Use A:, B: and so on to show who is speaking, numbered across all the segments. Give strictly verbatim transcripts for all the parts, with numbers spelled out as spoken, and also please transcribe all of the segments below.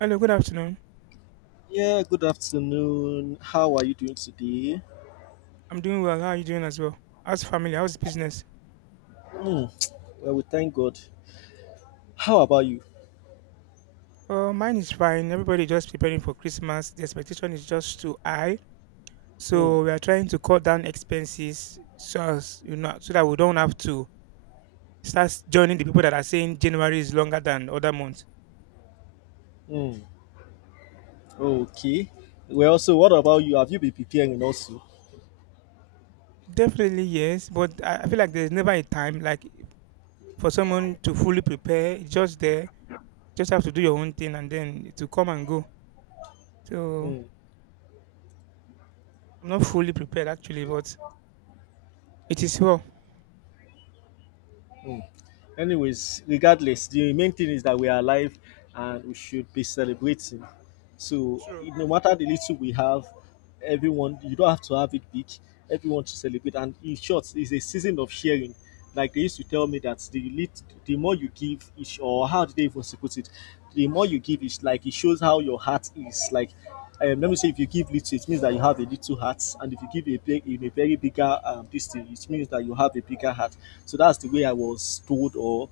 A: Hello, good afternoon.
B: Yeah, good afternoon. How are you doing today?
A: I'm doing well. How are you doing as well? How's family? How's business?
B: Hmm. Well, we thank God. How about you?
A: Uh, mine is fine. Everybody just preparing for Christmas. The expectation is just too high,
B: Hmm.
A: so we are trying to cut down expenses so as you know so that we don't have to start joining the people that are saying January is longer than other months.
B: Hmm. Okay. Well, so what about you? Have you been preparing also?
A: Definitely yes, but I I feel like there's never a time like for someone to fully prepare. It's just there. Just have to do your own thing and then to come and go. So
B: Hmm.
A: I'm not fully prepared actually, but it is well.
B: Anyways, regardless, the main thing is that we are alive and we should be celebrating. So
A: True.
B: no matter the little we have, everyone you don't have to have it big. Everyone should celebrate. And in short, it's a season of sharing. Like they used to tell me that the lit, the more you give, is, or how did they even put it? The more you give, is like it shows how your heart is. Like um, let me say, if you give little, it means that you have a little heart, and if you give a big, in a very bigger um, this thing, it means that you have a bigger heart. So that's the way I was told, or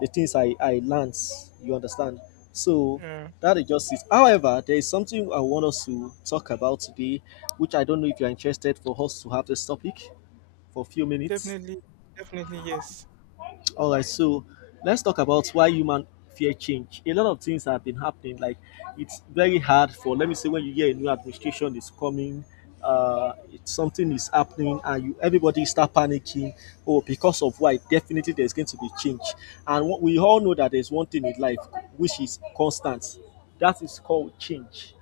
B: the things I, I learned. You understand? So
A: Yeah,
B: that is just it. However, there is something I want us to talk about today, which I don't know if you're interested for us to have this topic for a few minutes.
A: definitely, definitely, yes.
B: All right, so let's talk about why human fear change. A lot of things have been happening. Like it's very hard for, let me say, when you hear a new administration is coming, uh, it's, something is happening, and you everybody start panicking. Oh, because of why? Definitely, there's going to be change. And what, we all know that there's one thing in life which is constant. That is called change.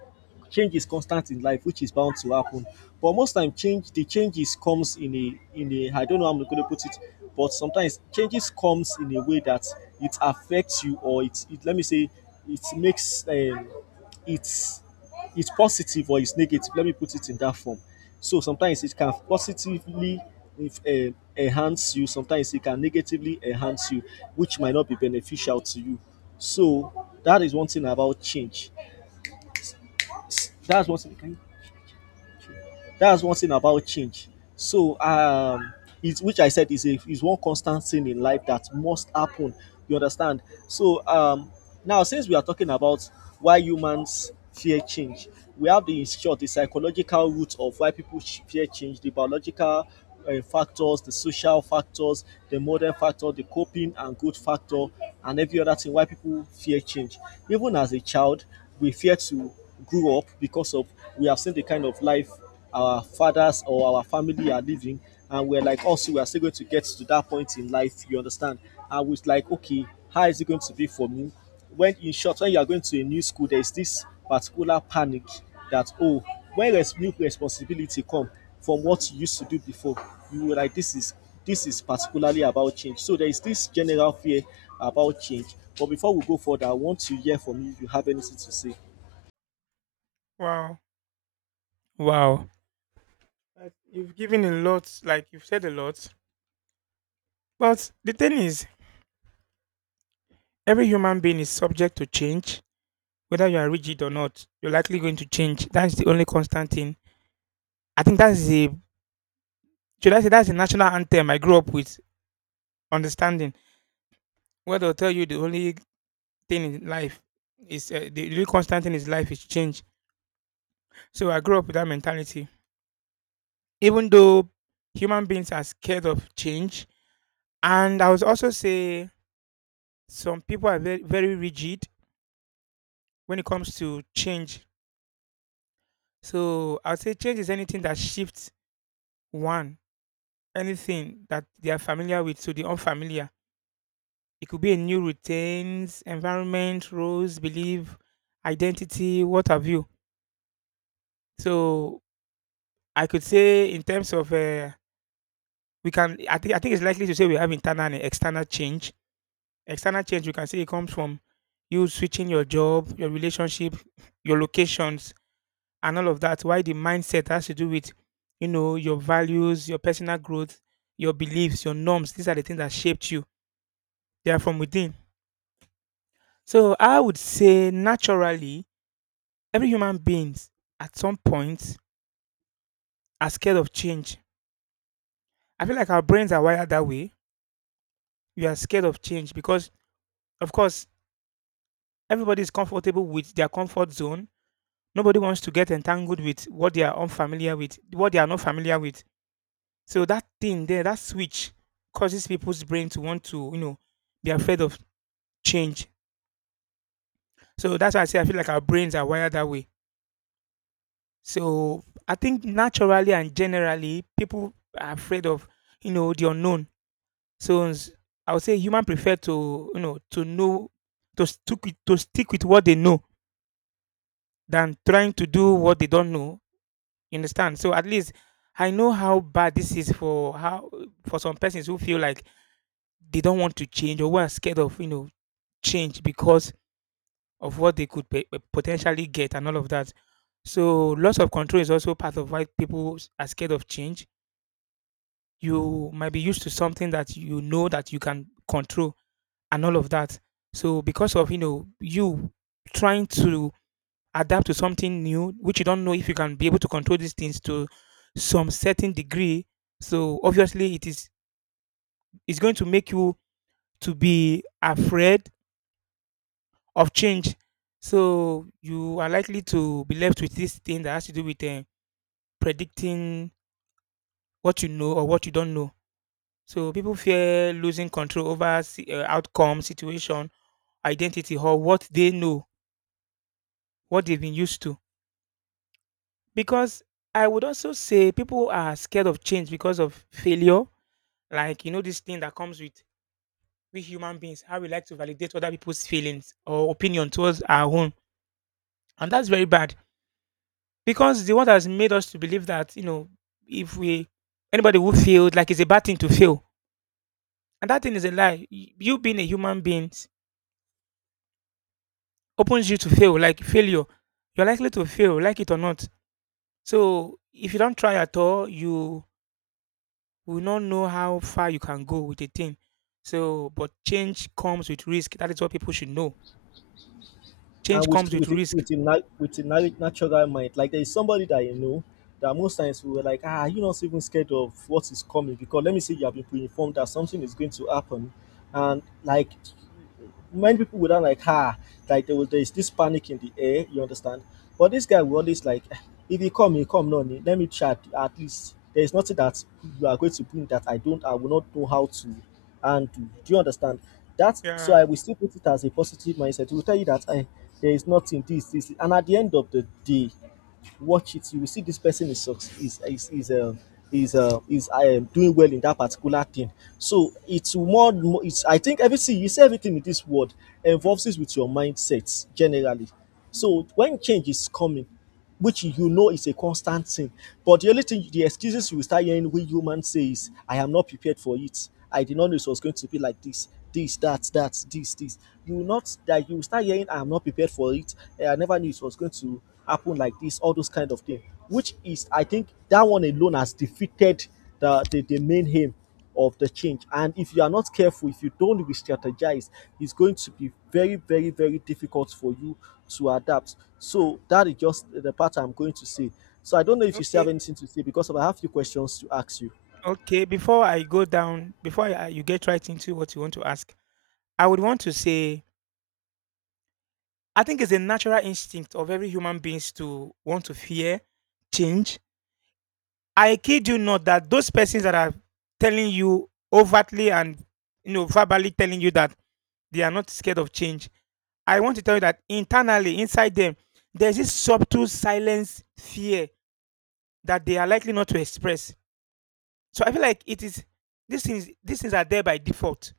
B: Change is constant in life, which is bound to happen, but most time change the changes comes in a in a I don't know how I'm going to put it, but sometimes changes comes in a way that it affects you, or it, it let me say it makes um, it's it's positive or it's negative, let me put it in that form. So sometimes it can positively, if, eh, enhance you. Sometimes it can negatively enhance you, which might not be beneficial to you. So that is one thing about change. that's one thing can you That's one thing about change. So, um, it's which I said is a is one constant thing in life that must happen. You understand? So, um, now since we are talking about why humans fear change, we have, the in short, the psychological root of why people sh- fear change, the biological uh, factors, the social factors, the modern factor, the coping and good factor, and every other thing why people fear change. Even as a child, we fear to grew up because of we have seen the kind of life our fathers or our family are living, and we're like also we are still going to get to that point in life, you understand, and we're like, okay, how is it going to be for me when, in short, when you are going to a new school, there's this particular panic that, oh, when res- new responsibility come from what you used to do before, you were like this is, this is particularly about change. So there is this general fear about change, but before we go further, I want to hear from you if you have anything to say.
A: Wow, wow. Uh, You've given a lot, like you've said a lot. But the thing is, every human being is subject to change, whether you are rigid or not. You're likely going to change. That's the only constant thing. I think that's the should I say that's the national anthem I grew up with. Understanding where they'll tell you the only thing in life is uh, the only constant thing is life is change. So I grew up with that mentality. Even though human beings are scared of change, and I would also say some people are very, very rigid when it comes to change. So I'd say change is anything that shifts one, anything that they are familiar with to the unfamiliar. It could be a new routines, environment, roles, belief, identity, what have you. So I could say in terms of uh, we can I think I think it's likely to say we have internal and external change. External change we can say it comes from you switching your job, your relationship, your locations and all of that. Why the mindset has to do with, you know, your values, your personal growth, your beliefs, your norms. These are the things that shaped you. They are from within. So I would say naturally, every human beings at some point are scared of change. I feel like our brains are wired that way. We are scared of change because, of course, everybody is comfortable with their comfort zone. Nobody wants to get entangled with what they are unfamiliar with, what they are not familiar with. So that thing there, that switch causes people's brain to want to, you know, be afraid of change. So that's why I say I feel like our brains are wired that way. So I think naturally and generally people are afraid of, you know, the unknown. So s- I would say human prefer to, you know, to know to stick with, to stick with what they know than trying to do what they don't know. You understand? So at least I know how bad this is for how for some persons who feel like they don't want to change or who are scared of, you know, change because of what they could pe- pe- potentially get and all of that. So loss of control is also part of why people s- are scared of change. You might be used to something that you know that you can control and all of that. So because of you know you trying to adapt to something new, which you don't know if you can be able to control these things to some certain degree. So obviously it is it's going to make you to be afraid of change. So you are likely to be left with this thing that has to do with uh, predicting what you know or what you don't know. So people fear losing control over si- uh, outcome, situation, identity, or what they know, what they've been used to. Because I would also say people are scared of change because of failure. Like you know this thing that comes with we human beings, how we like to validate other people's feelings or opinion towards our own, and that's very bad. Because the world has made us to believe that, you know, if we anybody who failed, like it's a bad thing to fail. And that thing is a lie. Y- You being a human being opens you to fail, like failure. You're likely to fail, like it or not. So if you don't try at all, you will not know how far you can go with a thing. So but change comes with risk. That is what people should know.
B: And
A: Change
B: with
A: comes
B: with
A: with
B: the-
A: risk.
B: with a, na- with a na- natural mind. Like there is somebody that you know that most times we were like, ah, you're not even scared of what is coming, because let me say you have been pre-informed that something is going to happen, and like many people would have like, ah, like there was there's this panic in the air, you understand, but this guy will always like, "Ah, if you come you come, no need, let me chat. At least there is nothing that you are going to bring that i don't I will not know how to handle. Do you understand that?" So
A: Yeah.
B: I will still put it as a positive mindset to tell you that I, there is nothing this this, and at the end of the day, watch it, you will see this person is is is is um is uh, is um, doing well in that particular thing. So it's more. It's, I think, everything you see, everything in this world involves it with your mindset generally. So when change is coming, which you know is a constant thing, but the only thing, the excuses you will start hearing when human says, "I am not prepared for it. I did not know it was going to be like this." This, that, that, this, this. You will not that you will start hearing. I am not prepared for it. I never knew it was going to happen like this, all those kind of things. Which is, I think, that one alone has defeated the, the, the main aim of the change. And if you are not careful, if you don't re strategize, it's going to be very, very, very difficult for you to adapt. So that is just the part I'm going to say. So I don't know if you still have
A: Okay.
B: anything to say because I have a few questions to ask you.
A: Okay. Before I go down, before I, you get right into what you want to ask, I would want to say I think it's a natural instinct of every human beings to want to fear change. I kid you not that those persons that are telling you overtly and you know verbally telling you that they are not scared of change. I want to tell you that internally inside them there's this subtle silence fear that they are likely not to express. So I feel like it is these things these things are there by default.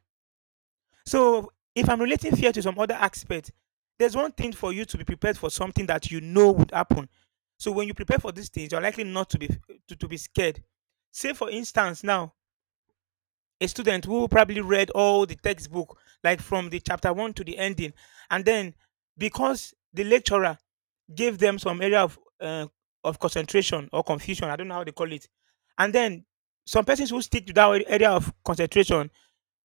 A: So if I'm relating fear to some other aspect, there's one thing for you to be prepared for something that you know would happen. So when you prepare for these things, you're likely not to be to, to be scared. Say for instance, now a student who probably read all the textbook, like from the chapter one to the ending, and then because the lecturer gave them some area of uh, of concentration or confusion, I don't know how they call it, and then some persons who stick to that area of concentration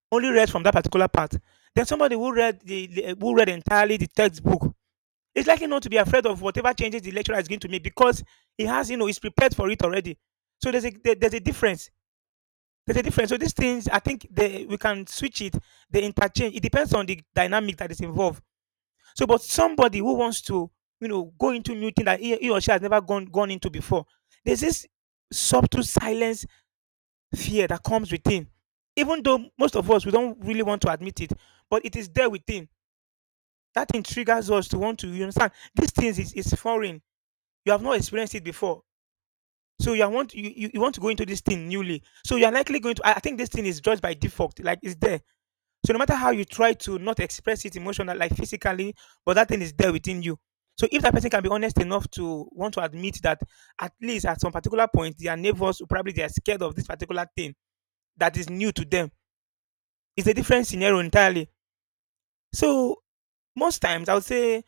A: only read from that particular part. Then somebody who read the, the- who read entirely the textbook is likely not to be afraid of whatever changes the lecturer is going to make because he has you know he's prepared for it already. So there's a there- there's a difference. There's a difference. So these things, I think they, we can switch it. They interchange. It depends on the dynamic that is involved. So, but somebody who wants to you know go into new thing that he, he or she has never gone gone into before, there's this subtle silence fear that comes within. Even though most of us we don't really want to admit it, but it is there within. That thing triggers us to want to you understand these things is, is foreign. You have not experienced it before. So you are want you, you, you want to go into this thing newly. So you are likely going to I I think this thing is judged by default, like it's there. So no matter how you try to not express it emotionally, like physically, but that thing is there within you. So if that person can be honest enough to want to admit that at least at some particular point their neighbors will probably they are scared of this particular thing that is new to them. It's a different scenario entirely. So most times I would say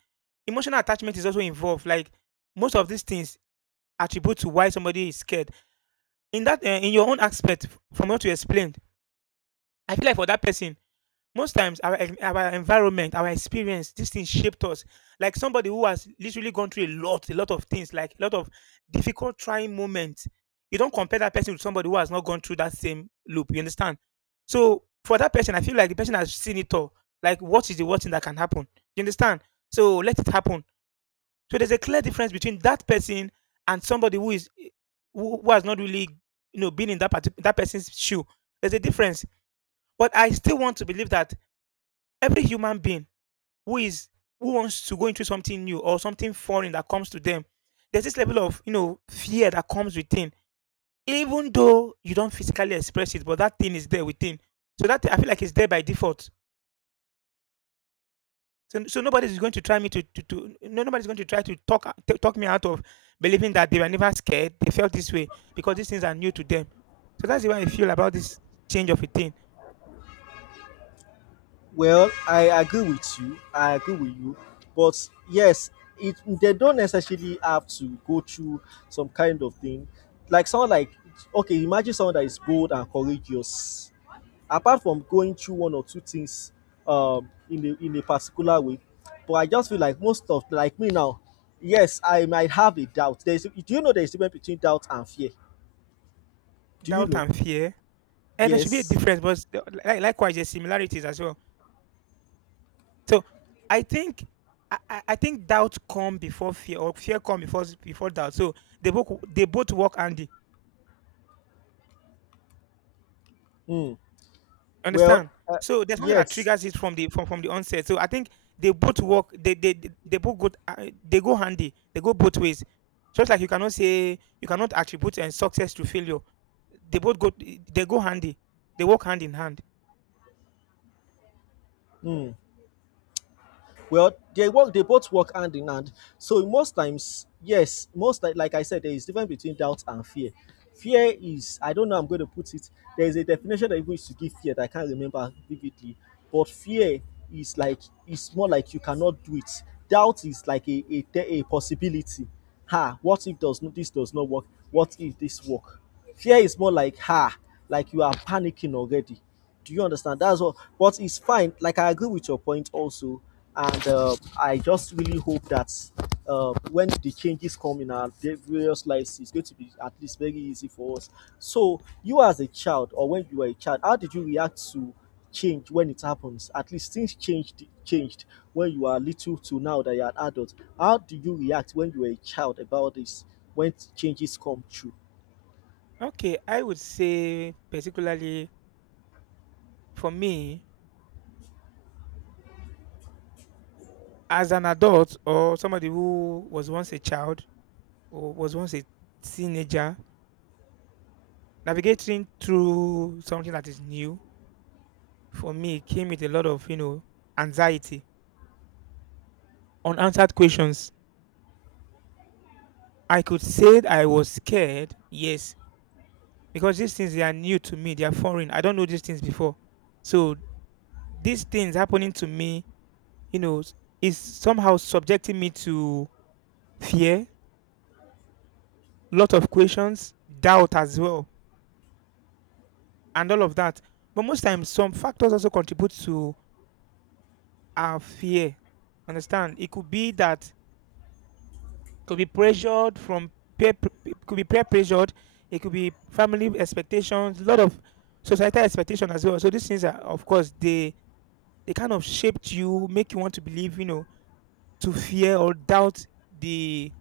A: emotional attachment is also involved. Like most of these things attribute to why somebody is scared. In that, uh, in your own aspect, from what you explained, I feel like for that person, most times, our en- our environment, our experience, this thing shaped us. Like somebody who has literally gone through a lot, a lot of things, like a lot of difficult, trying moments. You don't compare that person with somebody who has not gone through that same loop. You understand? So for that person, I feel like the person has seen it all. Like, what is the worst thing that can happen? You understand? So let it happen. So there's a clear difference between that person and somebody who is who, who has not really, you know, been in that parti- that person's shoe. There's a difference. But I still want to believe that every human being who is who wants to go into something new or something foreign that comes to them, there's this level of you know fear that comes within, even though you don't physically express it, but that thing is there within. So that I feel like it's there by default. So, so nobody's going to try me to, to, to no, nobody's going to try to talk t- talk me out of believing that they were never scared. They felt this way because these things are new to them. So that's the way I feel about this change of a thing,
B: Well, I agree with you. I agree with you. But yes, it they don't necessarily have to go through some kind of thing. Like someone like, okay, imagine someone that is bold and courageous. Apart from going through one or two things um in a in a particular way. But I just feel like most of like me now, yes, I might have a doubt. There's, do you know there's difference between doubt and fear? Do you
A: doubt
B: know?
A: and fear. And there should be a
B: Yes.
A: difference, but s- like, likewise, there's similarities as well. So I think I, I I think doubt come before fear, or fear come before s- before doubt. So they both w- they both work handy.
B: Hmm. Well,
A: Understand?
B: uh,
A: So there's something that
B: yes.
A: triggers it from the from, from the onset. So I think they both work. They they they they both go uh, they go handy. They go both ways. Just like you cannot say you cannot attribute and success to failure. They both go they go handy. They work hand in hand.
B: Well, they work. They both work hand in hand. So most times, yes, most like, like I said, there is difference between doubt and fear. Fear is, I don't know. I'm going to put it. There is a definition that even used to give fear that I can't remember vividly. But fear is like, it's more like you cannot do it. Doubt is like a a, te- a possibility. Ha! What if does not this does not work? What if this work? Fear is more like, ha, like you are panicking already. Do you understand? That's what. But it's fine. Like I agree with your point also, and uh, I just really hope that uh, when the changes come in our da- various lives, it's going to be at least very easy for us. So you as a child, or when you were a child, how did you react to change when it happens? At least things changed changed when you are little to now that you are an adult. How do you react when you were a child about this when changes come true?
A: Okay, I would say particularly for me as an adult or somebody who was once a child wa- was once a teenager, navigating through something that is new for me came with a lot of, you know, anxiety, unanswered questions. I could say that I was scared, yes, because these things they are new to me, they are foreign. I don't know these things before. So these things happening to me, you know, s- is somehow subjecting me to fear, lot of questions, doubt as well, and all of that. But most times some factors also contribute to our fear. Understand? It could be that could be pressured from peer, pr- p- could be peer pressured. It could be family expectations, a lot of societal expectation as well. So these things are, of course, they they kind of shaped you, make you want to believe, you know, to fear or doubt the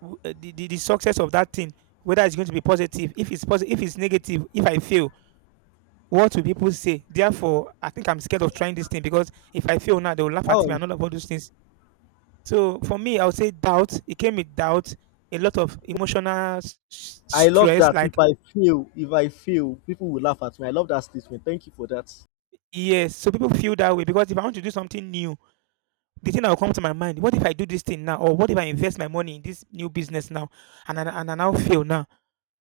A: w- uh, the, the, the success of that thing, whether it's going to be positive. If it's positive, if it's negative, if I fail, what will people say? Therefore, I think I'm scared of trying this thing because if I fail now, they will laugh
B: How
A: at
B: are
A: me
B: you?
A: and all of all those things. So for me, I would say doubt. It came with doubt, a lot of emotional s- s-
B: I love
A: stress.
B: that. If
A: Like
B: I fail, if I fail, people will laugh at me. I love that statement. Thank you for that.
A: yes, so people feel that way because if I want to do something new, the thing that will come to my mind: what if I do this thing now, or what if I invest my money in this new business now, and I, and I now fail now?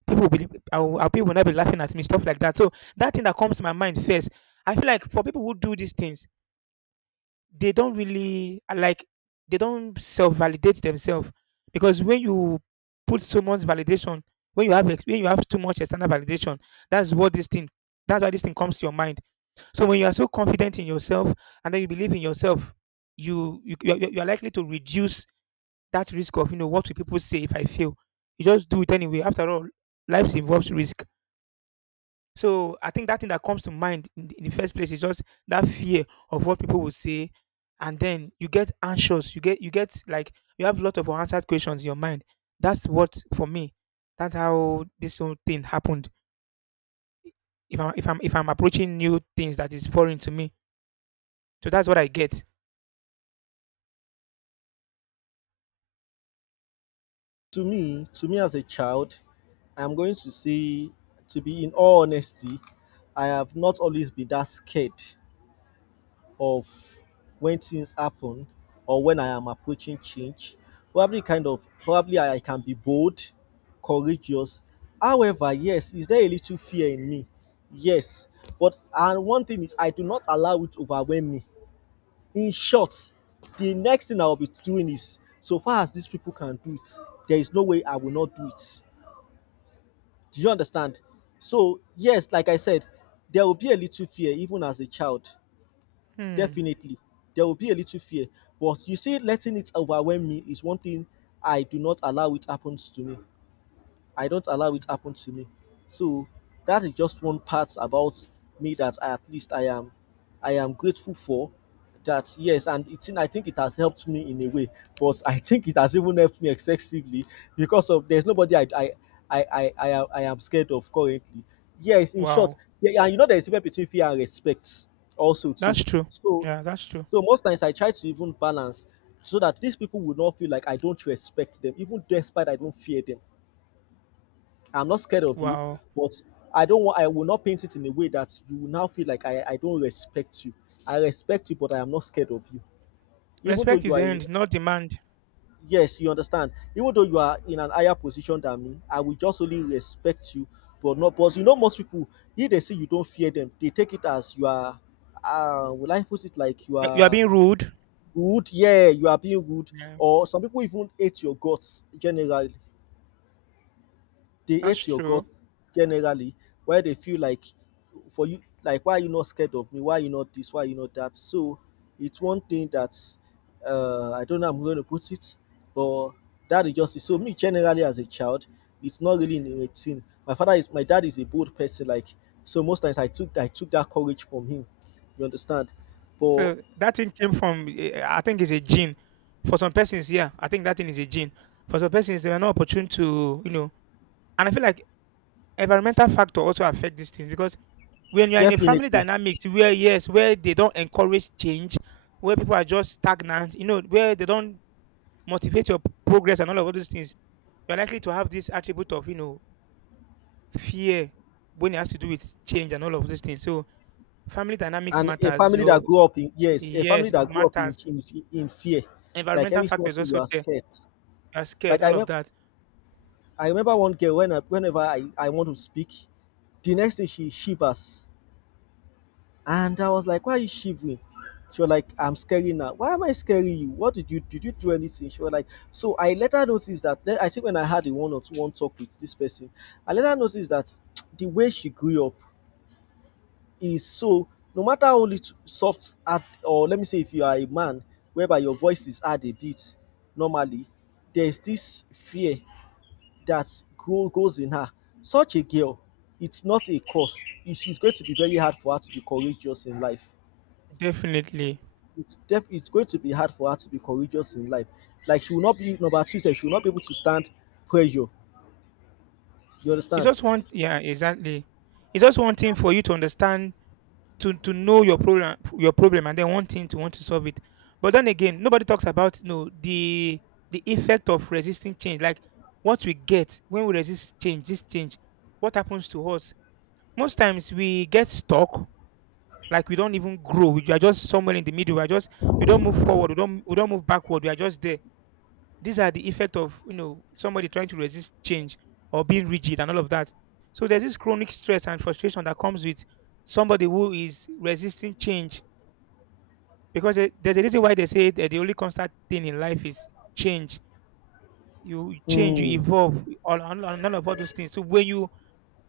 A: People will be, I will, I- people will not be laughing at me, stuff like that. So that thing that comes to my mind first, I feel like for people who do these things they don't really uh, like they don't self-validate themselves because when you put so much validation when you have ex- when you have too much external validation that's what this thing that's why this thing comes to your mind. So when you are so confident in yourself and then you believe in yourself, you you you are you are likely to reduce that risk of, you know, what will people say if I fail? You just do it anyway. After all, life involves risk. So I think that thing that comes to mind in the, in the first place is just that fear of what people will say, and then you get anxious. You get you get like you have a lot of unanswered questions in your mind. That's what for me. That's how this whole thing happened. If I'm if I'm if I'm approaching new things that is foreign to me, so that's what I get.
B: To me, to me as a child, I'm going to say, to be in all honesty, I have not always been that scared of when things happen or when I am approaching change. Probably kind of probably I can be bold, courageous. However, yes, is there a little fear in me? Yes. But and one thing is I do not allow it to overwhelm me. In short, the next thing I will be doing is, so far as these people can do it, there is no way I will not do it. Do you understand? So yes, like I said, there will be a little fear even as a child,
A: Hmm.
B: definitely. There will be a little fear, but you see, letting it overwhelm me is one thing I do not allow it happens to me. I don't allow it happen to me. So that is just one part about me that I, at least I am, I am grateful for. That, yes, and it's in, I think it has helped me in a way, but I think it has even helped me excessively because of there's nobody I I I I, I, am- I am scared of currently. Yes, in short,
A: Wow.
B: yeah. And you know there is a difference between fear and respect also too.
A: That's true.
B: So,
A: Yeah, that's true.
B: so most times I try to even balance so that these people would not feel like I don't respect them, even despite I don't fear them. I'm not scared of you,
A: Wow.
B: but I don't want, I will not paint it in a way that you will now feel like I, I don't respect you. I respect you, but I am not scared of you. Even though
A: Respect
B: you
A: is
B: are a—
A: earned, not demand.
B: yes, you understand. Even though you are in an higher position than me, I will just only respect you, but not but you know most people if they see you don't fear them, they take it as you are uh will I put it like you
A: You are
B: are
A: being rude.
B: rude, yeah, you are being rude,
A: Yeah,
B: or some people even hate your guts generally. They
A: that's
B: hate your
A: true.
B: guts generally, why they feel like for you, like why are you not scared of me? Why are you not this? Why are you not that? So it's one thing that uh, I don't know how I'm going to put it, but that is just it. So me generally as a child, it's not really in a thing. My father is my dad is a bold person, like so most times I took I took that courage from him. You understand? But
A: So that thing came from, eh, I think it's a gene. For some persons, yeah, I think that thing is a gene. For some persons, they were not opportune to, you know, and I feel like environmental factor also affect these things because when you are in a family
B: definitely,
A: dynamics where yes, where they don't encourage change, where people are just stagnant, you know, where they don't motivate your progress and all of all those things, you're likely to have this attribute of, you know, fear when it has to do with change and all of those things. So family dynamics
B: and a
A: matters.
B: family that
A: Your
B: grew up in, yes, a family
A: yes, good
B: that grew up in
A: matters.
B: in, in fear, like
A: Environmental
B: every small
A: factors
B: thing you
A: also
B: are
A: there.
B: scared.
A: Are
B: Like
A: scared,
B: I
A: all of
B: remember,
A: that.
B: I remember one girl, when I, whenever I, I want to speak, the next thing she shivers, and I was like, "Why are you shivering?" She was like, "I'm scary now. Why am I scaring you? What did you did you do anything?" She was like, "So I later noticed that then I think when I had a one or two one talk with this person, I later noticed that the way she grew up is so no matter how little soft at, or let me say, if you are a man whereby your voice is hard a bit normally, there is this fear that go, goes in her. Such a girl, it's not a curse. It- It's going to be very hard for her to be courageous in life.
A: Definitely.
B: It's def- it's going to be hard for her to be courageous in life. Like she will not be number two. She will not be able to stand pressure. You
A: It's
B: understand?
A: just one yeah, exactly. It's just one thing for you to understand to to know your problem your problem and then one thing to want to solve it. But then again, nobody talks about no the the effect of resisting change. Like what we get when we resist change, this change, what happens to us? Most times we get stuck, like we don't even grow. We are just somewhere in the middle. We are just we don't move forward, we don't we don't move backward, we are just there. These are the effect of, you know, somebody trying to resist change or being rigid and all of that. So there's this chronic stress and frustration that comes with somebody who is resisting change, because there- there's a reason why they say that the only constant thing in life is change. You change, you
B: Hmm.
A: evolve, all and and none of all those things. So when you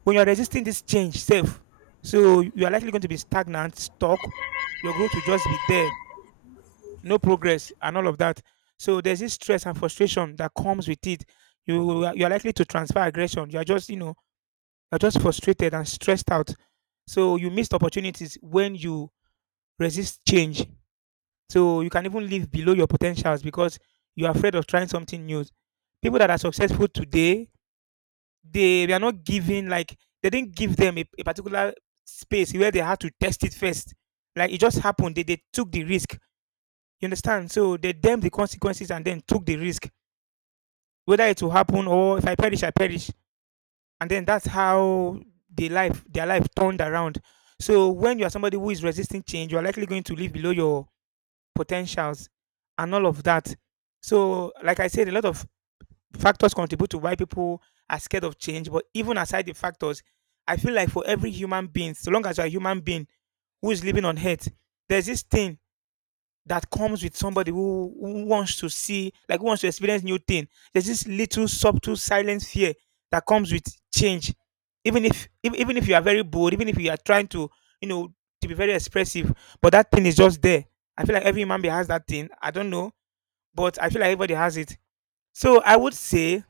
A: when you're resisting this change, self, so you are likely going to be stagnant, stuck. Your growth will just be there, no progress and all of that. So there's this stress and frustration that comes with it. You are- you are likely to transfer aggression. You are just, you know, you're just frustrated and stressed out. So you missed opportunities when you resist change. So you can even live below your potentials because you are afraid of trying something new. People that are successful today, they, they are not given like they didn't give them a, a particular space where they had to test it first. Like it just happened. They, they took the risk. You understand? So they damn the consequences and then took the risk, whether it will happen, or if I perish, I perish. And then that's how the life, their life turned around. So when you are somebody who is resisting change, you are likely going to live below your potentials and all of that. So, like I said, a lot of factors contribute to why people are scared of change. But even aside the factors, I feel like for every human being, so long as you're a human being who is living on earth, there's this thing that comes with somebody who, who wants to see, like who wants to experience new thing. There's this little subtle silent fear that comes with change. Even if even even if you are very bold, even if you are trying to, you know, to be very expressive, but that thing is just there. I feel like every man being has that thing. I don't know, but I feel like everybody has it. So I would say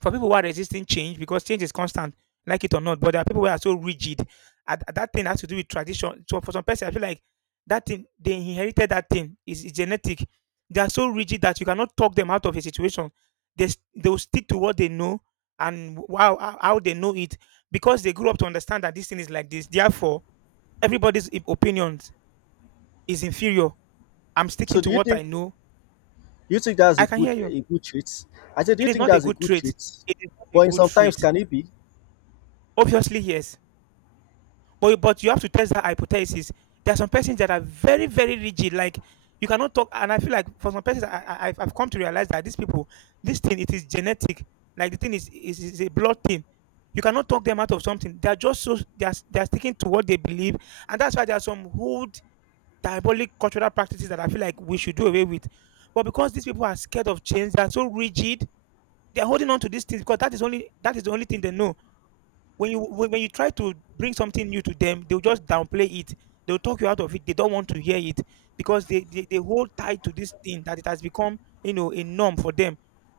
A: for people who are resisting change because change is constant, like it or not. But there are people who are so rigid. At, at that thing has to do with tradition. So for some person, I feel like that thing they inherited that thing is genetic. They are so rigid that you cannot talk them out of a situation. They s- they will stick to what they know and wow how how they know it because they grew up to understand that this thing is like this. Therefore, everybody's i- opinions is inferior. I'm sticking
B: So do
A: to
B: you
A: what I
B: think
A: know.
B: do you think that's a
A: I can hear
B: good
A: you.
B: a good trait? I said, do
A: It
B: you
A: is
B: think
A: not a
B: that's a
A: good
B: good
A: trait.
B: trait?
A: It is not a
B: But in
A: good
B: sometimes
A: trait.
B: can it be?
A: Obviously, yes. But but you have to test that hypothesis. There are some persons that are very very rigid. Like you cannot talk, and I feel like for some persons, I, I I've I've come to realize that these people, this thing, it is genetic. Like the thing is is, is a blood thing. You cannot talk them out of something. They are just so they are they are sticking to what they believe, and that's why there are some hood diabolic cultural practices that I feel like we should do away with. But because these people are scared of change, they are so rigid. They are holding on to these things because that is only that is the only thing they know. When you when, when you try to bring something new to them, they'll just downplay it. They'll talk you out of it. They don't want to hear it because they they, they hold tight to this thing that it has become, you know, a norm for them.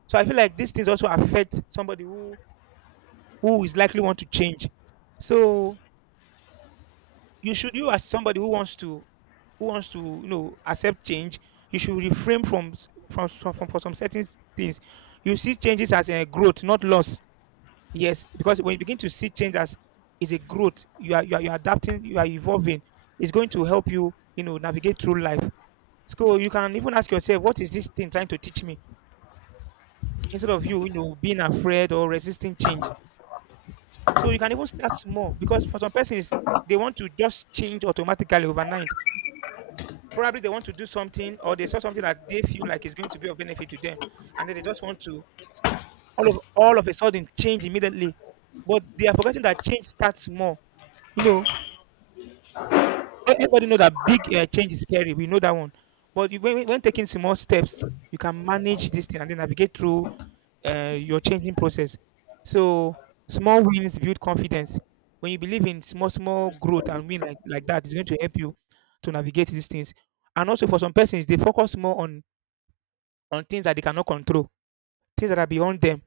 A: So I feel like these things also affect somebody who who is likely want to change. So you should you as somebody who wants to who wants to, you know, accept change. You should refrain from s- from, from, from for some certain things. You see changes as a growth, not loss. Yes, because when you begin to see change as is a growth, you are, you are you are adapting, you are evolving. It's going to help you, you know, navigate through life. So you can even ask yourself, what is this thing trying to teach me? Instead of you, you know, being afraid or resisting change. So you can even start small because for some persons they want to just change automatically overnight. Probably they want to do something or they saw something that they feel like is going to be of benefit to them, and then they just want to all of all of a sudden change immediately. But they are forgetting that change starts small. You know, But everybody know that big uh, change is scary. We know that one. But you, when, when when taking small steps, you can manage this thing and then navigate through uh, your changing process. So small wins build confidence. When you believe in small, small growth and win like, like that, it's going to help you to navigate these things. And also for some persons, they focus more on, on things that they cannot control, things that are beyond them.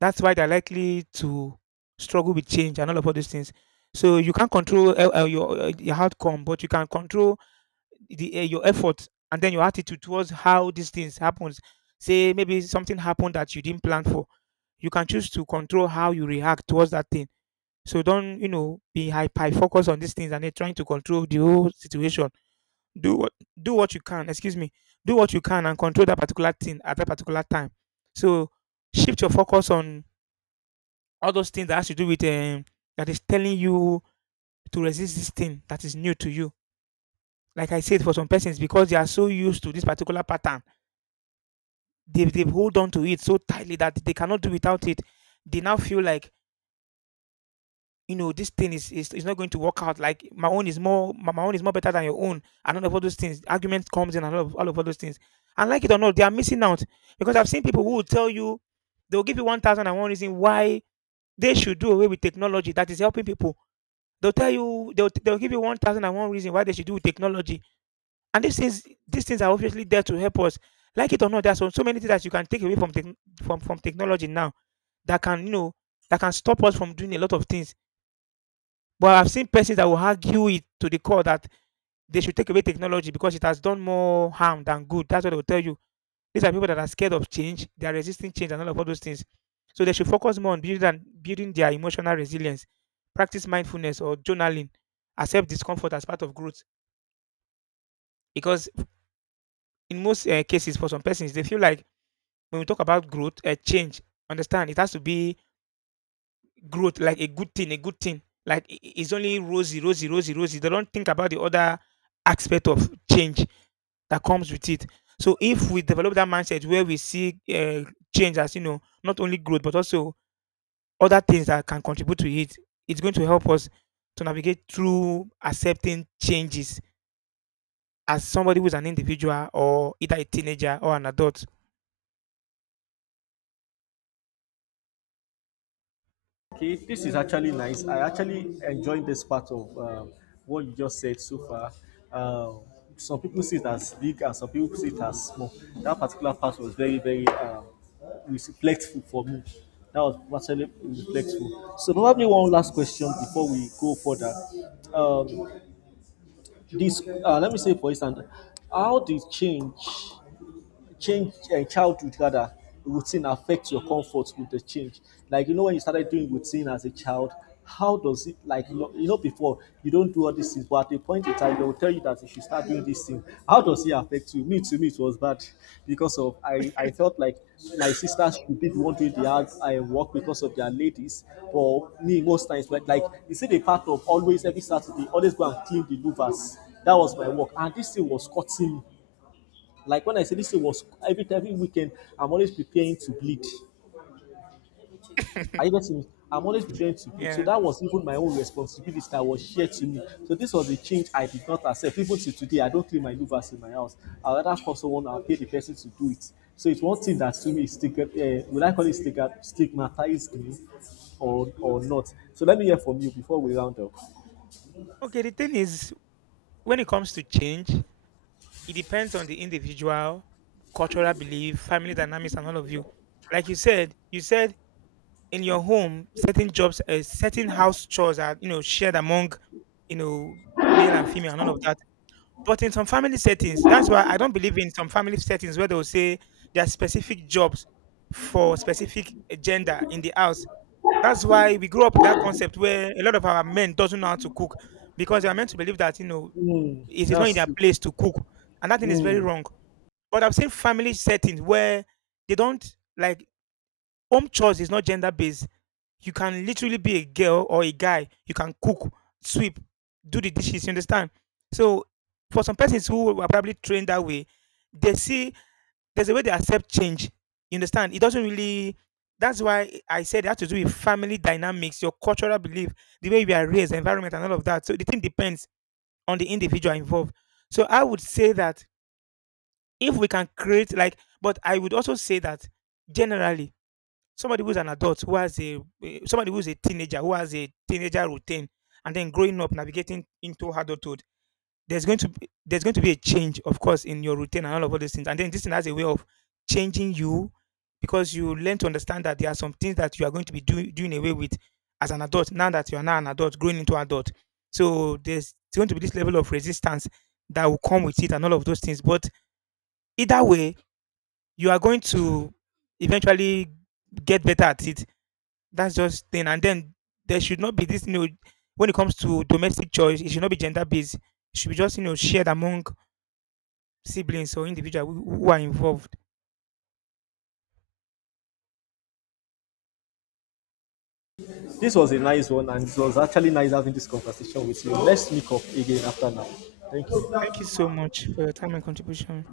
A: That's why they're likely to struggle with change and all of all these things. So you can't control uh, uh, your, uh, your outcome, but you can control the uh, your effort and then your attitude towards how these things happens. Say maybe something happened that you didn't plan for. You can choose to control how you react towards that thing. So don't, you know, be hyper focused on these things and then trying to control the whole situation. Do what do what you can excuse me, do what you can and control that particular thing at that particular time. So shift your focus on all those things that has to do with um, that is telling you to resist this thing that is new to you. Like I said, for some persons, because they are so used to this particular pattern, they they hold on to it so tightly that they cannot do without it. They now feel like, you know, this thing is is, is not going to work out. Like my own is more, my, my own is more better than your own, and all of all those things. Argument comes in and all of all of all those things. And like it or not, they are missing out because I've seen people who will tell you they'll give you one thousand and one reason why they should do away with technology that is helping people. They'll tell you they'll they'll give you one thousand and one reason why they should do with technology, and these things these things are obviously there to help us. Like it or not, there's so so many things that you can take away from techn from from technology now that can, you know, that can stop us from doing a lot of things. But I've seen persons that will argue it to the core that they should take away technology because it has done more harm than good. That's what they will tell you. These are people that are scared of change. They are resisting change and all of all those things. So they should focus more on building than building their emotional resilience, practice mindfulness or journaling, accept discomfort as part of growth. Because in most uh, cases, for some persons, they feel like when we talk about growth, uh, change, understand it has to be growth like a good thing, a good thing. Like i- i- it's only rosy, rosy, rosy, rosy. They don't think about the other aspect of change that comes with it. So if we develop that mindset where we see uh, change as, you know, not only growth but also other things that can contribute to it, it's going to help us to navigate through accepting changes as somebody who's an individual or either a teenager or an adult.
B: Okay, this is actually nice. I actually enjoyed this part of um, what you just said so far. Um, some people see it as big and some people see it as small. That particular part was very, very um, reflectful for me. That was actually reflectful. So probably one last question before we go further. Um, this, uh, let me say, for instance, how did change change uh, childhood rather routine affects your comfort with the change, like you know, when you started doing routine as a child, how does it, like you know, you know, before you don't do all these things, but at a point in time they will tell you that you should start doing this thing, how does it affect you? Me, to me it was bad because of, i i felt like my sisters should be the one doing the hard I work because of their ladies, but me most times, like like you see the part of always every Saturday always go and clean the louvers. That was my work, and this thing was cutting me. Like when I say this thing was every every weekend, I'm always preparing to bleed. Are you getting me? I'm always preparing to bleed. So
A: Yeah.
B: that was even my own responsibility that was shared to me. So this was a change I did not accept. Even till today, I don't clean my louvers in my house. I rather call someone and pay the person to do it. So it's one thing that to me is stigma. Uh, will I call it stigma, stigmatized me or or not? So let me hear from you before we round up.
A: Okay. The thing is, when it comes to change, it depends on the individual, cultural belief, family dynamics, and all of you. Like you said, you said in your home, certain jobs, uh, certain house chores are, you know, shared among, you know, male and female and all of that. But in some family settings, that's why I don't believe in some family settings where they'll say there are specific jobs for specific uh, gender in the house. That's why we grew up with that concept where a lot of our men doesn't know how to cook because they are meant to believe that, you know,
B: Mm,
A: it is not in
B: that's
A: their
B: true.
A: place to cook, and that thing is very
B: Mm.
A: wrong. But I've seen family settings where they don't, like, home chores is not gender based. You can literally be a girl or a guy. You can cook, sweep, do the dishes. You understand? So for some persons who were probably trained that way, they see there's a way they accept change. You understand? It doesn't really. That's why I said it has to do with family dynamics, your cultural belief, the way we are raised, environment, and all of that. So the thing depends on the individual involved. So I would say that if we can create like but I would also say that generally somebody who's an adult who has a eh, somebody who's a teenager who has a teenager routine and then growing up navigating into adulthood, there's going to be there's going to be a change, of course, in your routine and all of all those things. And then this thing has a way of changing you because you learn to understand that there are some things that you are going to be doing doing away with as an adult, now that you are now an adult growing into adult. So there's going to be this level of resistance that will come with it and all of those things. But either way, you are going to eventually get better at it. That's just thing. And then there should not be this, you know, when it comes to domestic choice, it should not be gender based. It should be just, you know, shared among siblings or individuals who who are involved.
B: This was a nice one, and it was actually nice having this conversation with you. Let's meet up again after now. Thank you.
A: Thank you so much for your time and contribution.